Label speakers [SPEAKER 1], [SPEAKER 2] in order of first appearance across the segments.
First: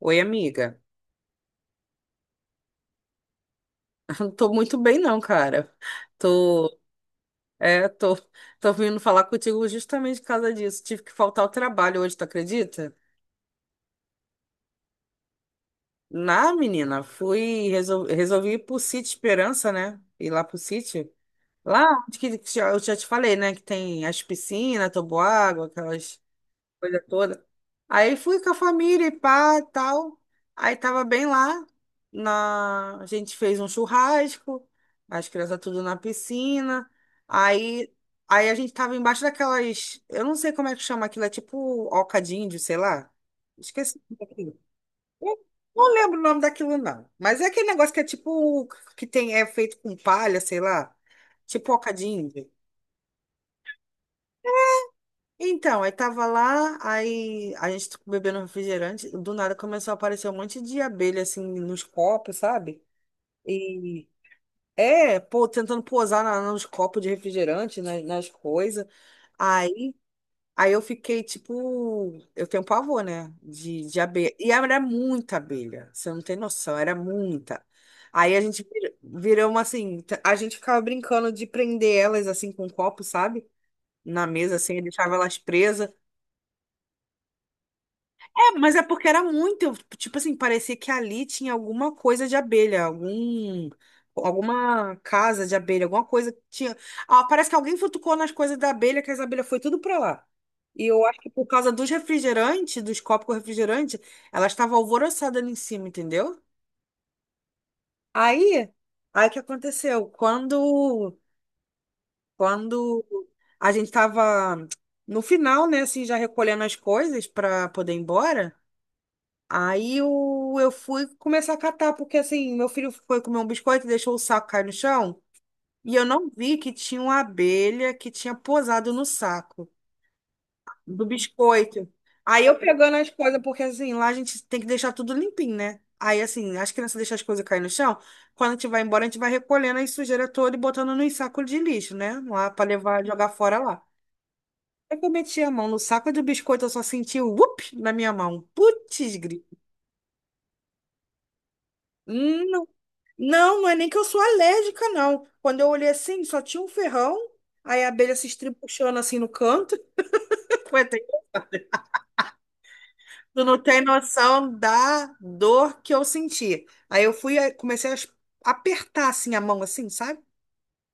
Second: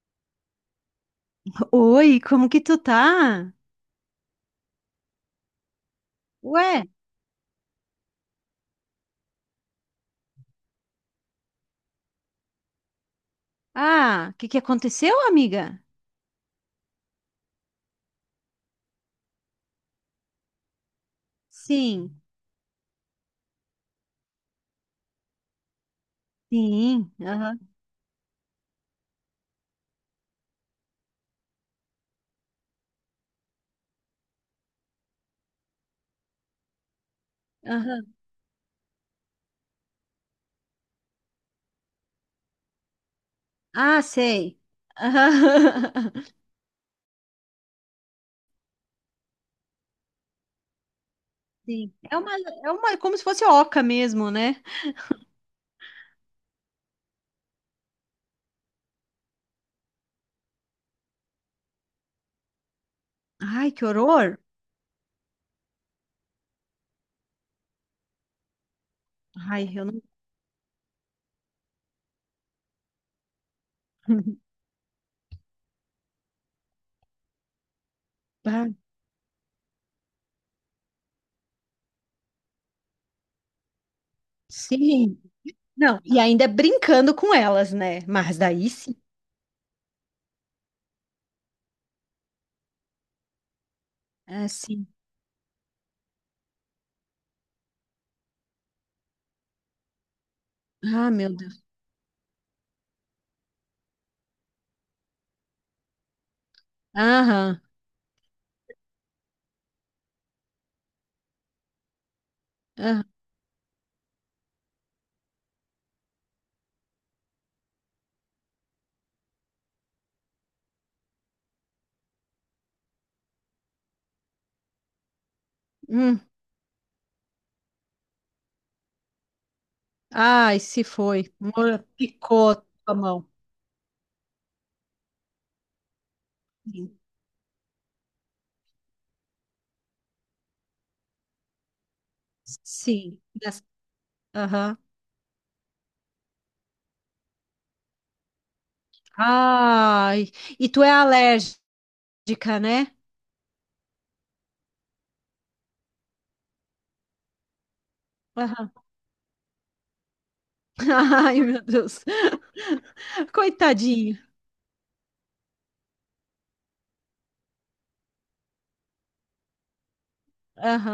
[SPEAKER 1] Oi, amiga.
[SPEAKER 2] Oi, como que tu tá?
[SPEAKER 1] Não tô muito bem, não, cara. Tô,
[SPEAKER 2] Ué?
[SPEAKER 1] é, tô, tô vindo falar contigo justamente por causa disso. Tive que faltar ao trabalho hoje, tu acredita?
[SPEAKER 2] Ah, o que que aconteceu, amiga?
[SPEAKER 1] Na, menina, fui, resolvi ir pro Sítio Esperança, né? Ir lá pro Sítio. Lá, onde
[SPEAKER 2] Sim.
[SPEAKER 1] que eu já te falei, né? Que tem as piscinas, toboágua, aquelas coisa
[SPEAKER 2] Sim,
[SPEAKER 1] toda.
[SPEAKER 2] aham.
[SPEAKER 1] Aí fui com a família e pá, tal. Aí tava bem lá. A gente fez um churrasco, as crianças tudo na piscina. Aí,
[SPEAKER 2] Aham.
[SPEAKER 1] aí a gente tava embaixo daquelas. Eu não sei como é que chama aquilo, é tipo oca de índio, sei lá. Esqueci o
[SPEAKER 2] Ah,
[SPEAKER 1] nome
[SPEAKER 2] sei.
[SPEAKER 1] daquilo. Eu não
[SPEAKER 2] Aham.
[SPEAKER 1] lembro o nome daquilo, não. Mas é aquele negócio que é tipo. Que tem, é feito com palha, sei lá. Tipo oca
[SPEAKER 2] Sim.
[SPEAKER 1] de
[SPEAKER 2] É uma,
[SPEAKER 1] índio.
[SPEAKER 2] é uma, é como se fosse oca mesmo, né?
[SPEAKER 1] Então, aí tava lá, aí a gente bebendo refrigerante, do nada começou a aparecer um monte de abelha, assim, nos copos, sabe?
[SPEAKER 2] Ai, que
[SPEAKER 1] E
[SPEAKER 2] horror.
[SPEAKER 1] é, pô, tentando pousar nos copos de refrigerante, nas coisas.
[SPEAKER 2] Ai, eu
[SPEAKER 1] Aí,
[SPEAKER 2] não.
[SPEAKER 1] aí eu fiquei, tipo, eu tenho pavor, né? De abelha. E era muita abelha, você não tem noção, era muita. Aí a gente
[SPEAKER 2] Ah,
[SPEAKER 1] virou uma, assim, a gente ficava brincando de prender elas, assim, com um copo, sabe? Na mesa, assim, e deixava
[SPEAKER 2] sim.
[SPEAKER 1] elas presas.
[SPEAKER 2] Não, e ainda brincando com elas, né? Mas daí
[SPEAKER 1] Mas é
[SPEAKER 2] sim.
[SPEAKER 1] porque era muito, tipo assim, parecia que ali tinha alguma coisa de abelha, algum,
[SPEAKER 2] É, sim.
[SPEAKER 1] alguma casa de abelha, alguma coisa que tinha. Ah, parece que alguém futucou nas coisas da abelha, que as abelhas foi tudo pra lá. E eu
[SPEAKER 2] Ah,
[SPEAKER 1] acho que
[SPEAKER 2] meu
[SPEAKER 1] por
[SPEAKER 2] Deus.
[SPEAKER 1] causa dos refrigerantes, dos copos com refrigerante, ela estava alvoroçada ali em cima, entendeu?
[SPEAKER 2] Aham,
[SPEAKER 1] Aí, aí o que aconteceu? Quando
[SPEAKER 2] aham.
[SPEAKER 1] a gente tava no final, né, assim, já recolhendo as coisas pra poder ir embora. Aí eu fui começar a catar, porque assim, meu filho foi comer um biscoito e deixou o saco cair no chão. E eu
[SPEAKER 2] Hum.
[SPEAKER 1] não vi que tinha uma abelha que tinha posado no saco
[SPEAKER 2] Ai, se
[SPEAKER 1] do
[SPEAKER 2] foi.
[SPEAKER 1] biscoito. Aí
[SPEAKER 2] Picou a
[SPEAKER 1] eu
[SPEAKER 2] tua
[SPEAKER 1] pegando as
[SPEAKER 2] mão.
[SPEAKER 1] coisas, porque assim, lá a gente tem que deixar tudo limpinho, né? Aí assim, as crianças deixam as coisas cair no chão. Quando a gente vai embora, a gente vai recolhendo a sujeira toda e botando nos sacos de lixo, né? Lá pra levar,
[SPEAKER 2] Sim.
[SPEAKER 1] jogar fora lá.
[SPEAKER 2] Aham.
[SPEAKER 1] Aí que eu meti a mão no saco do biscoito, eu só senti o whoop na minha mão. Putz, grito.
[SPEAKER 2] Ai, e tu é alérgica, né?
[SPEAKER 1] Não, não é nem que eu sou alérgica, não. Quando eu olhei assim, só tinha um ferrão, aí a abelha se
[SPEAKER 2] Aham.
[SPEAKER 1] estribuchando assim no canto. Coitada.
[SPEAKER 2] Ai, meu Deus.
[SPEAKER 1] Tu não tem
[SPEAKER 2] Coitadinho.
[SPEAKER 1] noção da dor que eu senti. Aí eu fui, aí comecei a apertar assim a mão, assim, sabe?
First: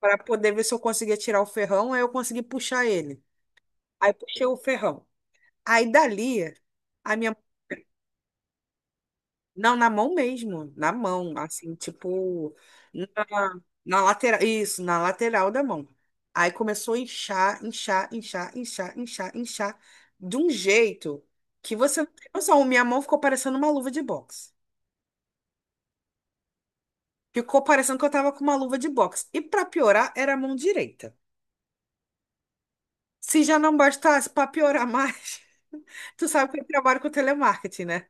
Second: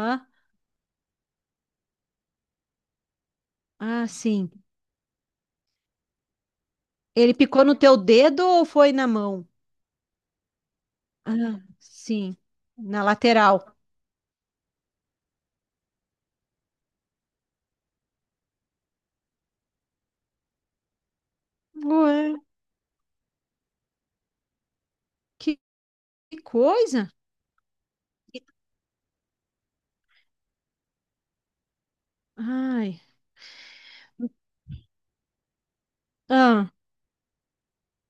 [SPEAKER 1] Para poder ver se eu conseguia tirar o ferrão, aí eu consegui puxar ele.
[SPEAKER 2] Ah,
[SPEAKER 1] Aí puxei
[SPEAKER 2] sim.
[SPEAKER 1] o ferrão. Aí dali, a
[SPEAKER 2] Ele
[SPEAKER 1] minha...
[SPEAKER 2] picou no teu dedo ou foi na mão?
[SPEAKER 1] Não, na mão mesmo, na mão,
[SPEAKER 2] Ah,
[SPEAKER 1] assim,
[SPEAKER 2] sim.
[SPEAKER 1] tipo,
[SPEAKER 2] Na
[SPEAKER 1] na,
[SPEAKER 2] lateral.
[SPEAKER 1] na lateral, isso, na lateral da mão. Aí começou a inchar, de um jeito que você não
[SPEAKER 2] Ué,
[SPEAKER 1] tem noção, minha mão ficou parecendo uma luva de boxe.
[SPEAKER 2] que que coisa.
[SPEAKER 1] Ficou parecendo que eu tava com uma luva de boxe. E pra piorar, era a mão direita.
[SPEAKER 2] Ai.
[SPEAKER 1] Se já não bastasse, pra piorar mais, tu sabe que eu
[SPEAKER 2] Ah,
[SPEAKER 1] trabalho com telemarketing, né?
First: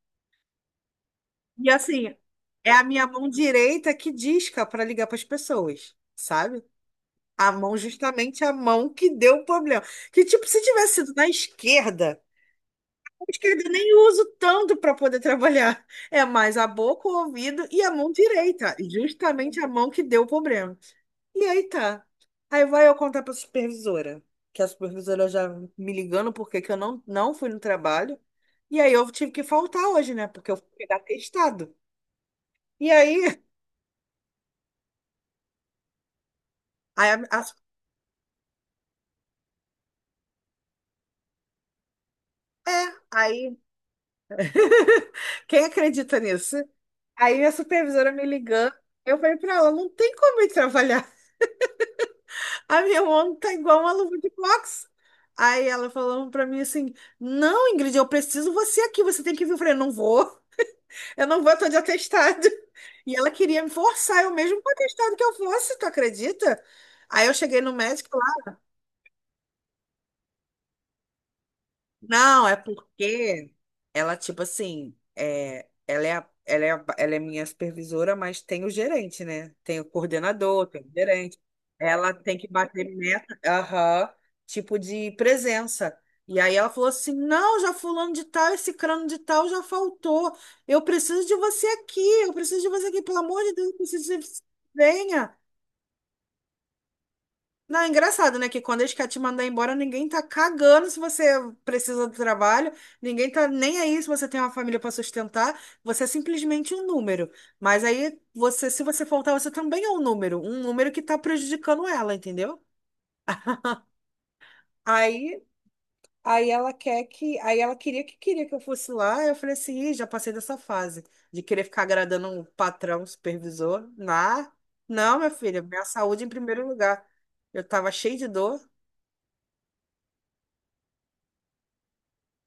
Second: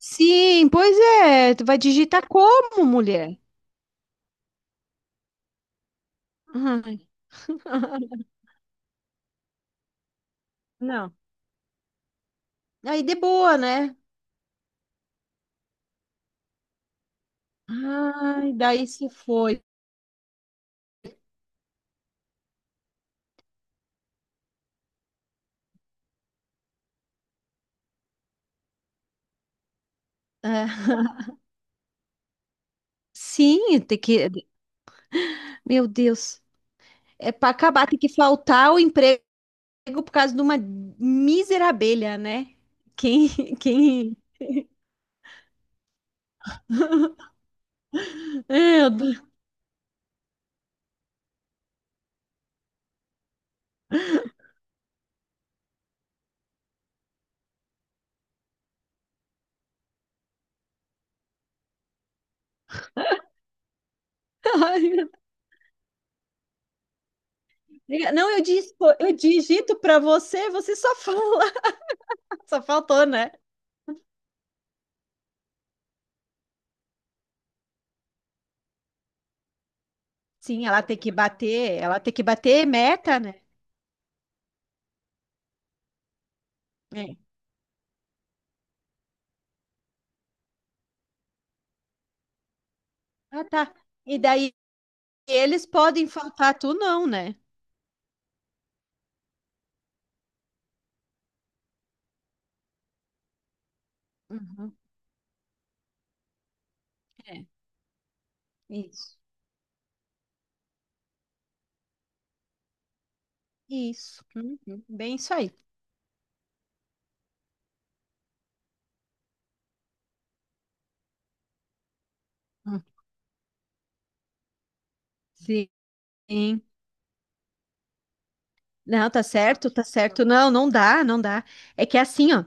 [SPEAKER 2] sim, pois é. Tu
[SPEAKER 1] E
[SPEAKER 2] vai
[SPEAKER 1] assim,
[SPEAKER 2] digitar
[SPEAKER 1] é a
[SPEAKER 2] como,
[SPEAKER 1] minha mão
[SPEAKER 2] mulher?
[SPEAKER 1] direita que disca pra ligar pras pessoas, sabe?
[SPEAKER 2] Ai.
[SPEAKER 1] A mão, justamente a mão que deu o problema. Que, tipo, se tivesse sido
[SPEAKER 2] Não.
[SPEAKER 1] na esquerda,
[SPEAKER 2] Aí de
[SPEAKER 1] a
[SPEAKER 2] boa,
[SPEAKER 1] esquerda nem
[SPEAKER 2] né?
[SPEAKER 1] uso tanto para poder trabalhar. É mais a boca, o ouvido e a mão
[SPEAKER 2] Ai,
[SPEAKER 1] direita.
[SPEAKER 2] daí se
[SPEAKER 1] Justamente
[SPEAKER 2] foi.
[SPEAKER 1] a mão que deu o problema. E aí tá. Aí vai eu contar para a supervisora. Que a supervisora já me ligando porque que eu não fui no trabalho. E aí eu tive que faltar hoje, né? Porque eu
[SPEAKER 2] É.
[SPEAKER 1] fui pegar testado. E aí,
[SPEAKER 2] Sim, tem que. Meu Deus.
[SPEAKER 1] aí
[SPEAKER 2] É para
[SPEAKER 1] a-
[SPEAKER 2] acabar, tem que faltar o emprego por causa de uma mísera abelha, né?
[SPEAKER 1] é,
[SPEAKER 2] Quem,
[SPEAKER 1] aí,
[SPEAKER 2] quem.
[SPEAKER 1] quem acredita nisso? Aí minha supervisora me ligando,
[SPEAKER 2] Meu
[SPEAKER 1] eu
[SPEAKER 2] Deus.
[SPEAKER 1] falei pra ela, não tem como eu trabalhar. A minha mão tá igual uma luva de boxe. Aí ela falando pra mim assim, não, Ingrid, eu preciso você aqui, você tem que vir. Eu falei, não vou, eu não vou, eu tô de atestado. E ela queria me forçar, eu mesmo com o
[SPEAKER 2] Ai, meu
[SPEAKER 1] atestado que eu fosse, tu acredita? Aí eu cheguei no médico.
[SPEAKER 2] Deus. Não, eu disse, eu digito para você, você só fala.
[SPEAKER 1] Não, é
[SPEAKER 2] Só faltou, né?
[SPEAKER 1] porque ela, tipo assim, é, ela é minha supervisora, mas tem o gerente, né? Tem o coordenador,
[SPEAKER 2] Sim,
[SPEAKER 1] tem
[SPEAKER 2] ela
[SPEAKER 1] o
[SPEAKER 2] tem que
[SPEAKER 1] gerente.
[SPEAKER 2] bater,
[SPEAKER 1] Ela tem que bater
[SPEAKER 2] meta, né?
[SPEAKER 1] meta, aham, tipo de presença. E aí ela falou assim:
[SPEAKER 2] É.
[SPEAKER 1] não, já fulano de tal, esse crano de tal já faltou. Eu preciso de você aqui, eu preciso de você aqui, pelo amor
[SPEAKER 2] Ah,
[SPEAKER 1] de Deus,
[SPEAKER 2] tá.
[SPEAKER 1] eu preciso
[SPEAKER 2] E
[SPEAKER 1] de você.
[SPEAKER 2] daí
[SPEAKER 1] Venha.
[SPEAKER 2] eles podem faltar, tu não, né?
[SPEAKER 1] Não, é engraçado, né? Que quando eles querem te mandar embora, ninguém tá cagando se você precisa do trabalho, ninguém tá nem aí se você tem uma
[SPEAKER 2] Uhum.
[SPEAKER 1] família para sustentar, você é simplesmente um número.
[SPEAKER 2] É,
[SPEAKER 1] Mas aí, você, se você
[SPEAKER 2] isso.
[SPEAKER 1] faltar, você também é um número que tá prejudicando ela, entendeu?
[SPEAKER 2] Isso. Uhum. Bem isso
[SPEAKER 1] Aí,
[SPEAKER 2] aí.
[SPEAKER 1] aí ela queria que eu fosse lá, eu falei assim, Ih, já passei dessa fase de querer ficar agradando um
[SPEAKER 2] Hum,
[SPEAKER 1] patrão, um supervisor. Nah, não, minha filha, minha saúde em
[SPEAKER 2] Sim.
[SPEAKER 1] primeiro lugar. Eu tava cheia de dor.
[SPEAKER 2] Não, tá certo, tá certo. Não, não dá, não dá. É que é assim, ó.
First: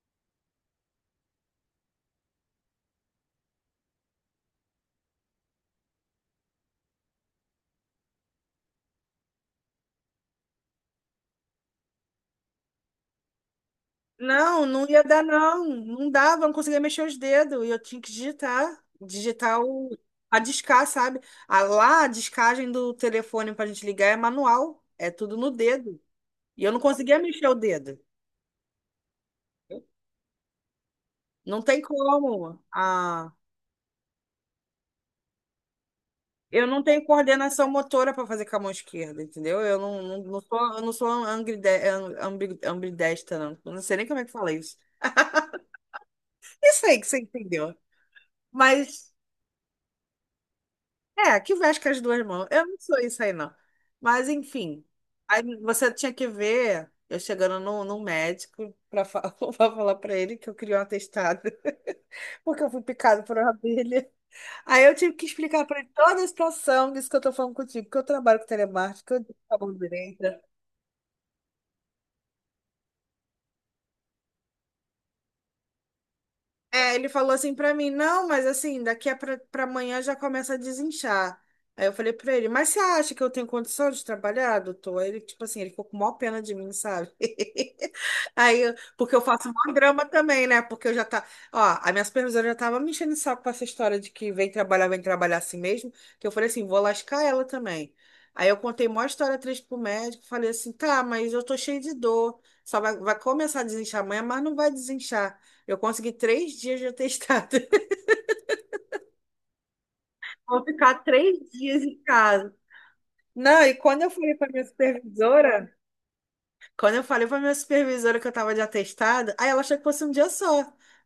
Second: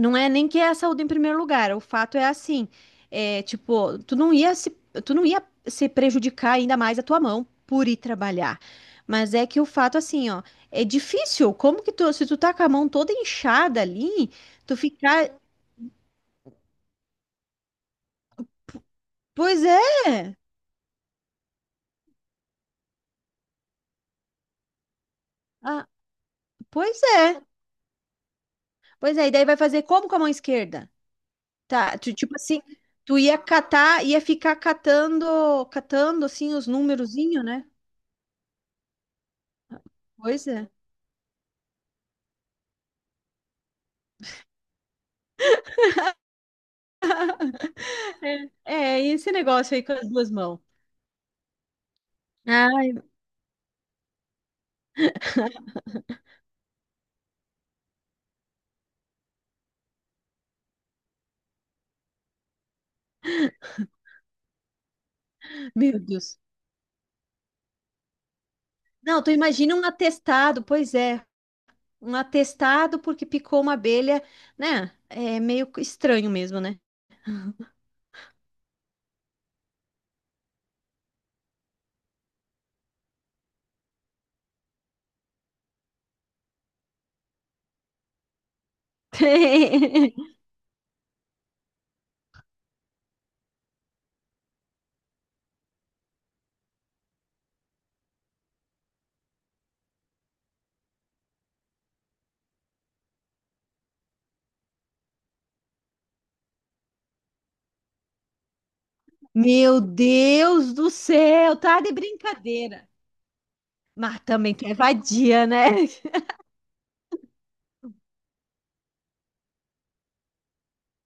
[SPEAKER 2] Não é nem que é a saúde em primeiro lugar. O fato é assim. É, tipo, tu não ia se prejudicar ainda mais a tua mão por ir trabalhar. Mas é que o fato, assim, ó, é difícil. Como que tu, se tu tá com a mão toda inchada ali,
[SPEAKER 1] Não,
[SPEAKER 2] tu
[SPEAKER 1] não ia dar,
[SPEAKER 2] ficar.
[SPEAKER 1] não. Não dava, não conseguia mexer os dedos. E eu tinha que digitar. Digitar
[SPEAKER 2] Pois
[SPEAKER 1] o,
[SPEAKER 2] é!
[SPEAKER 1] a discar, sabe? A, lá, a discagem do telefone pra gente ligar é manual. É tudo no
[SPEAKER 2] Ah,
[SPEAKER 1] dedo. E eu não
[SPEAKER 2] pois
[SPEAKER 1] conseguia
[SPEAKER 2] é.
[SPEAKER 1] mexer o dedo.
[SPEAKER 2] Pois é, e daí vai fazer como com a mão esquerda?
[SPEAKER 1] Não tem
[SPEAKER 2] Tá, tu, tipo
[SPEAKER 1] como.
[SPEAKER 2] assim, tu
[SPEAKER 1] Ah,
[SPEAKER 2] ia catar, ia ficar catando, catando assim
[SPEAKER 1] eu
[SPEAKER 2] os
[SPEAKER 1] não tenho
[SPEAKER 2] numerozinhos, né?
[SPEAKER 1] coordenação motora para fazer com a mão esquerda, entendeu? Eu não
[SPEAKER 2] Pois
[SPEAKER 1] sou,
[SPEAKER 2] é.
[SPEAKER 1] eu não sou ambidestra, não. Eu não sei nem como é que fala isso. Isso aí que você entendeu.
[SPEAKER 2] É, é,
[SPEAKER 1] Mas.
[SPEAKER 2] e esse negócio aí com as duas mãos.
[SPEAKER 1] É, que veste com as duas mãos. Eu não
[SPEAKER 2] Ai,
[SPEAKER 1] sou isso aí, não. Mas, enfim. Aí você tinha que ver eu chegando num médico para falar falar para ele que eu queria um atestado, porque eu fui picado por uma abelha. Aí eu tive que explicar para ele
[SPEAKER 2] meu
[SPEAKER 1] toda a
[SPEAKER 2] Deus.
[SPEAKER 1] situação disso que eu tô falando contigo, que eu trabalho com telemarketing, que eu
[SPEAKER 2] Não, tu
[SPEAKER 1] digo que tá bom
[SPEAKER 2] imagina um
[SPEAKER 1] direito.
[SPEAKER 2] atestado, pois é, um atestado porque picou uma abelha, né? É meio estranho mesmo, né?
[SPEAKER 1] É, ele falou assim pra mim, não, mas assim, daqui a pra amanhã já começa a desinchar. Aí eu falei pra ele, mas você acha que eu tenho condição de trabalhar, doutor? Aí ele, tipo assim, ele ficou com maior pena de mim, sabe? Aí, porque eu faço maior drama também, né? Porque eu já tá, ó, a minha supervisora já tava me enchendo o saco com essa história de que vem trabalhar assim mesmo, que eu falei assim, vou lascar ela também. Aí eu contei maior história triste pro médico, falei assim, tá, mas eu tô cheio de dor, só vai, vai começar a desinchar amanhã, mas não vai desinchar. Eu consegui 3 dias de atestado.
[SPEAKER 2] Meu
[SPEAKER 1] Vou
[SPEAKER 2] Deus do
[SPEAKER 1] ficar três
[SPEAKER 2] céu, tá
[SPEAKER 1] dias
[SPEAKER 2] de
[SPEAKER 1] em casa.
[SPEAKER 2] brincadeira.
[SPEAKER 1] Não, e quando eu
[SPEAKER 2] Mas
[SPEAKER 1] falei para
[SPEAKER 2] também
[SPEAKER 1] minha
[SPEAKER 2] tu é vadia, né?
[SPEAKER 1] supervisora, quando eu falei para minha supervisora que eu estava de atestado, aí ela achou que fosse um dia só.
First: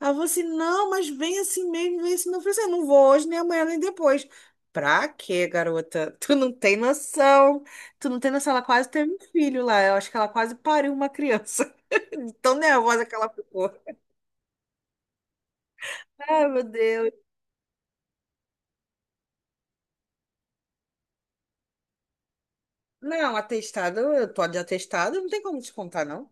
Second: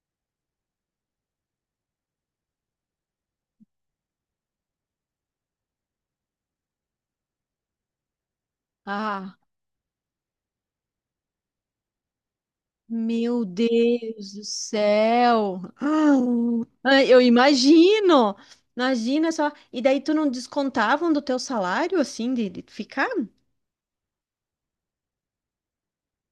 [SPEAKER 1] Ela falou assim: não, mas vem assim mesmo, vem assim mesmo. Eu falei assim: eu não vou hoje, nem amanhã, nem depois. Pra quê, garota? Tu não tem noção. Tu não tem noção. Ela quase teve um
[SPEAKER 2] Ah.
[SPEAKER 1] filho lá. Eu acho que ela quase pariu uma criança. Tão nervosa que ela
[SPEAKER 2] Meu
[SPEAKER 1] ficou.
[SPEAKER 2] Deus do céu! Ah,
[SPEAKER 1] Ai, meu Deus.
[SPEAKER 2] ai, eu imagino! Imagina só. E daí tu não descontavam do teu salário, assim, de ficar?
[SPEAKER 1] Não, atestado, eu tô de atestado, não tem como descontar, não.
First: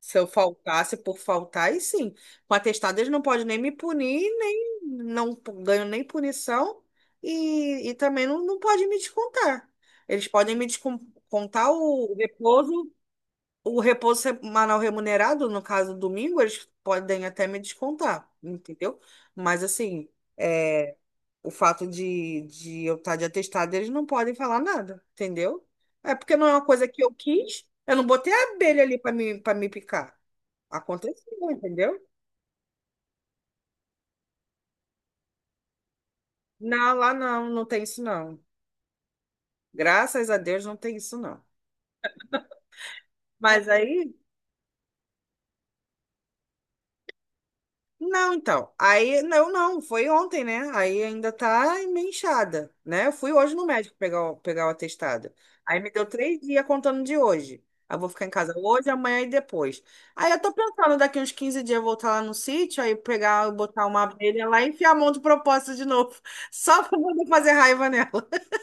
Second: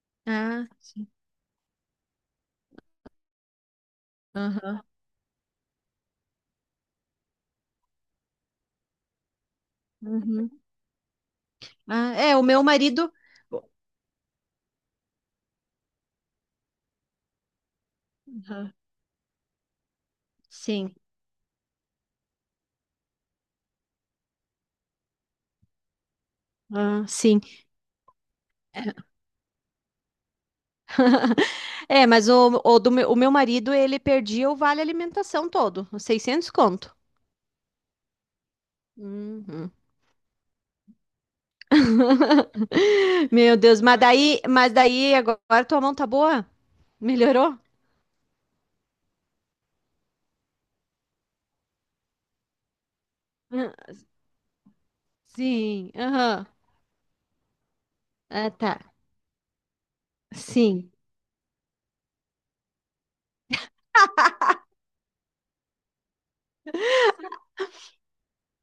[SPEAKER 1] Se eu
[SPEAKER 2] Ah,
[SPEAKER 1] faltasse
[SPEAKER 2] sim.
[SPEAKER 1] por faltar, aí sim. Com atestado, eles não podem nem me punir, nem
[SPEAKER 2] Aham.
[SPEAKER 1] não p- ganho nem punição e também não pode me descontar. Eles
[SPEAKER 2] Uhum.
[SPEAKER 1] podem me descontar
[SPEAKER 2] Ah, é, o meu marido.
[SPEAKER 1] o repouso semanal remunerado, no caso domingo, eles podem até me descontar,
[SPEAKER 2] Aham.
[SPEAKER 1] entendeu? Mas assim.
[SPEAKER 2] Sim.
[SPEAKER 1] É, o fato de eu estar de atestado, eles não podem falar nada, entendeu? É porque não é uma coisa que
[SPEAKER 2] Ah,
[SPEAKER 1] eu
[SPEAKER 2] sim.
[SPEAKER 1] quis. Eu não botei a abelha ali para me picar. Aconteceu, entendeu?
[SPEAKER 2] É, mas, o meu marido, ele perdia o vale alimentação todo, os 600
[SPEAKER 1] Não,
[SPEAKER 2] conto.
[SPEAKER 1] lá não, não tem isso não.
[SPEAKER 2] Uhum.
[SPEAKER 1] Graças a Deus não tem isso não.
[SPEAKER 2] Meu
[SPEAKER 1] Mas
[SPEAKER 2] Deus, mas
[SPEAKER 1] aí.
[SPEAKER 2] daí, mas daí agora tua mão tá boa? Melhorou?
[SPEAKER 1] Não, então. Aí, não, não, foi ontem, né? Aí ainda tá meio inchada, né? Eu fui hoje no médico pegar o, pegar o atestado. Aí me
[SPEAKER 2] Sim,
[SPEAKER 1] deu três
[SPEAKER 2] aham.
[SPEAKER 1] dias contando de hoje. Aí eu vou ficar em
[SPEAKER 2] Ah,
[SPEAKER 1] casa
[SPEAKER 2] tá.
[SPEAKER 1] hoje, amanhã e depois. Aí eu tô
[SPEAKER 2] Sim,
[SPEAKER 1] pensando, daqui uns 15 dias eu voltar lá no sítio, aí pegar, botar uma abelha lá e enfiar a mão de propósito de novo. Só pra poder fazer raiva.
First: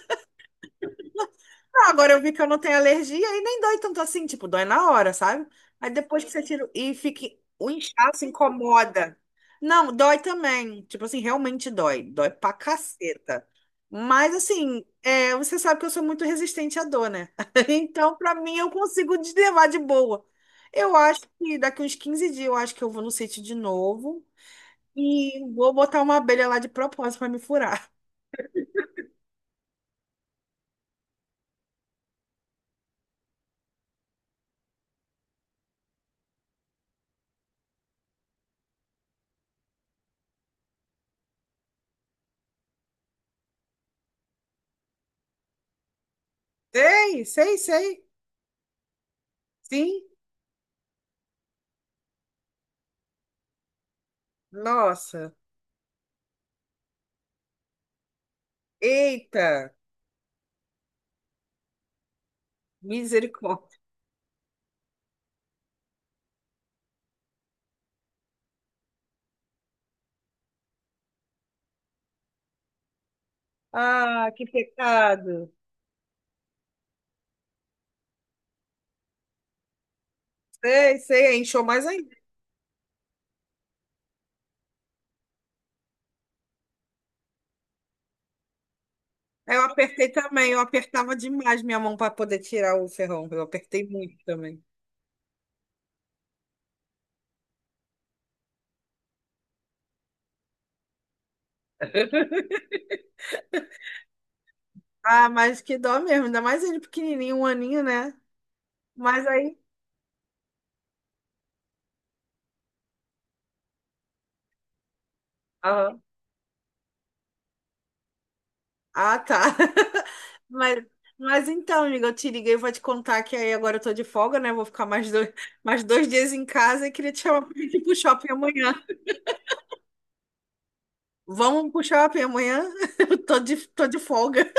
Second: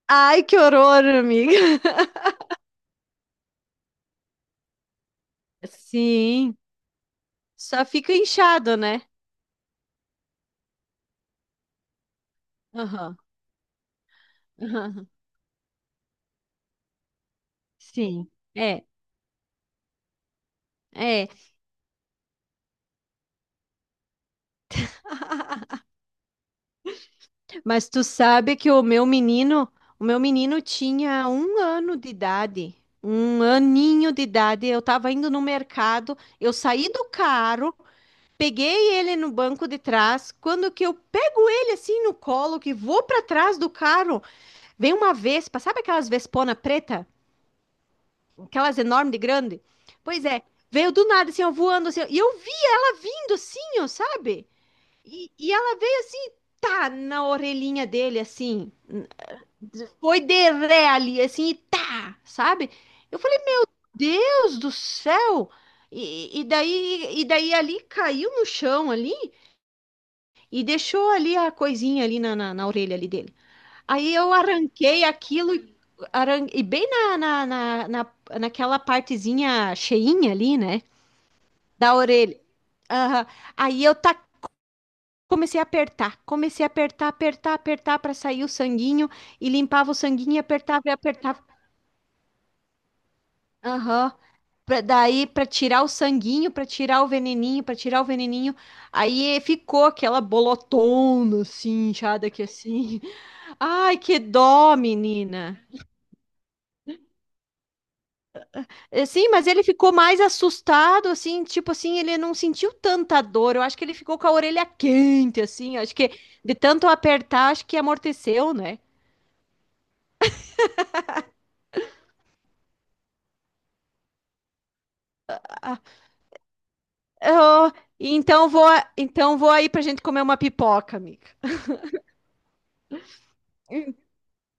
[SPEAKER 2] ai, que horror, amiga.
[SPEAKER 1] Não, agora eu vi que eu não tenho alergia e nem dói tanto assim, tipo, dói na hora, sabe? Aí depois que você
[SPEAKER 2] sim.
[SPEAKER 1] tira e fica o
[SPEAKER 2] Só fica
[SPEAKER 1] inchaço
[SPEAKER 2] inchado, né?
[SPEAKER 1] incomoda. Não, dói também. Tipo assim, realmente dói. Dói pra
[SPEAKER 2] Aham,
[SPEAKER 1] caceta. Mas assim,
[SPEAKER 2] aham.
[SPEAKER 1] é, você sabe que eu sou muito resistente à dor, né? Então,
[SPEAKER 2] Sim,
[SPEAKER 1] pra mim, eu
[SPEAKER 2] é,
[SPEAKER 1] consigo levar de boa. Eu acho
[SPEAKER 2] é.
[SPEAKER 1] que daqui uns 15 dias eu acho que eu vou no sítio de novo e vou botar uma abelha lá de propósito pra me
[SPEAKER 2] Mas
[SPEAKER 1] furar.
[SPEAKER 2] tu sabe que o meu menino tinha um ano de idade, um aninho de idade. Eu tava indo no mercado, eu saí do carro, peguei ele no banco de trás. Quando que eu pego ele assim no colo, que vou para trás do carro, veio uma vespa, sabe aquelas vespona preta?
[SPEAKER 1] Sei, sei, sei.
[SPEAKER 2] Aquelas enormes de grande?
[SPEAKER 1] Sim.
[SPEAKER 2] Pois é, veio do nada, assim, ó, voando, assim, ó, e eu vi ela vindo, assim, ó, sabe? E,
[SPEAKER 1] Nossa.
[SPEAKER 2] e ela veio, assim, tá, na orelhinha dele, assim,
[SPEAKER 1] Eita,
[SPEAKER 2] foi de ré ali, assim, e tá, sabe? Eu falei, meu
[SPEAKER 1] misericórdia.
[SPEAKER 2] Deus do céu! E daí ali caiu no chão ali e deixou ali a coisinha ali na orelha ali dele. Aí
[SPEAKER 1] Ah,
[SPEAKER 2] eu
[SPEAKER 1] que
[SPEAKER 2] arranquei
[SPEAKER 1] pecado.
[SPEAKER 2] aquilo e e bem naquela partezinha cheinha ali, né?
[SPEAKER 1] Sei, sei, aí inchou mais
[SPEAKER 2] Da
[SPEAKER 1] ainda.
[SPEAKER 2] orelha. Aham. Aí eu ta- Comecei a apertar, comecei a apertar, apertar, apertar para sair o sanguinho e
[SPEAKER 1] Aí eu
[SPEAKER 2] limpava o
[SPEAKER 1] apertei
[SPEAKER 2] sanguinho e
[SPEAKER 1] também, eu
[SPEAKER 2] apertava e
[SPEAKER 1] apertava
[SPEAKER 2] apertava.
[SPEAKER 1] demais minha mão para poder tirar o ferrão. Eu apertei
[SPEAKER 2] Aham.
[SPEAKER 1] muito também.
[SPEAKER 2] Daí para tirar o sanguinho, para tirar o veneninho, para tirar o veneninho. Aí ficou aquela bolotona assim, inchada aqui assim. Ai, que dó,
[SPEAKER 1] Ah,
[SPEAKER 2] menina.
[SPEAKER 1] mas que dó mesmo, ainda mais ele pequenininho, um aninho, né?
[SPEAKER 2] É,
[SPEAKER 1] Mas
[SPEAKER 2] sim, mas
[SPEAKER 1] aí.
[SPEAKER 2] ele ficou mais assustado, assim, tipo assim, ele não sentiu tanta dor. Eu acho que ele ficou com a orelha quente, assim. Acho
[SPEAKER 1] Aham.
[SPEAKER 2] que de tanto apertar, acho que amorteceu, né?
[SPEAKER 1] Ah, tá. Mas, mas então, amiga, eu te liguei, vou te contar que aí agora eu tô de folga, né? Vou ficar mais dois,
[SPEAKER 2] Ah,
[SPEAKER 1] mais 2 dias em casa e queria te chamar pra
[SPEAKER 2] eu-
[SPEAKER 1] gente ir pro shopping
[SPEAKER 2] então vou,
[SPEAKER 1] amanhã.
[SPEAKER 2] então vou aí pra gente comer uma pipoca, amiga.
[SPEAKER 1] Vamos pro shopping amanhã? Eu tô de folga.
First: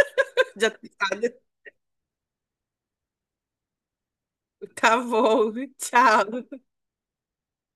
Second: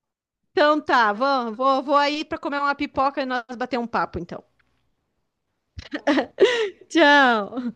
[SPEAKER 1] Já tá,
[SPEAKER 2] Então tá, vamos, vou, vou aí pra comer uma pipoca e nós bater um papo, então.
[SPEAKER 1] tá bom, tchau.
[SPEAKER 2] Tchau.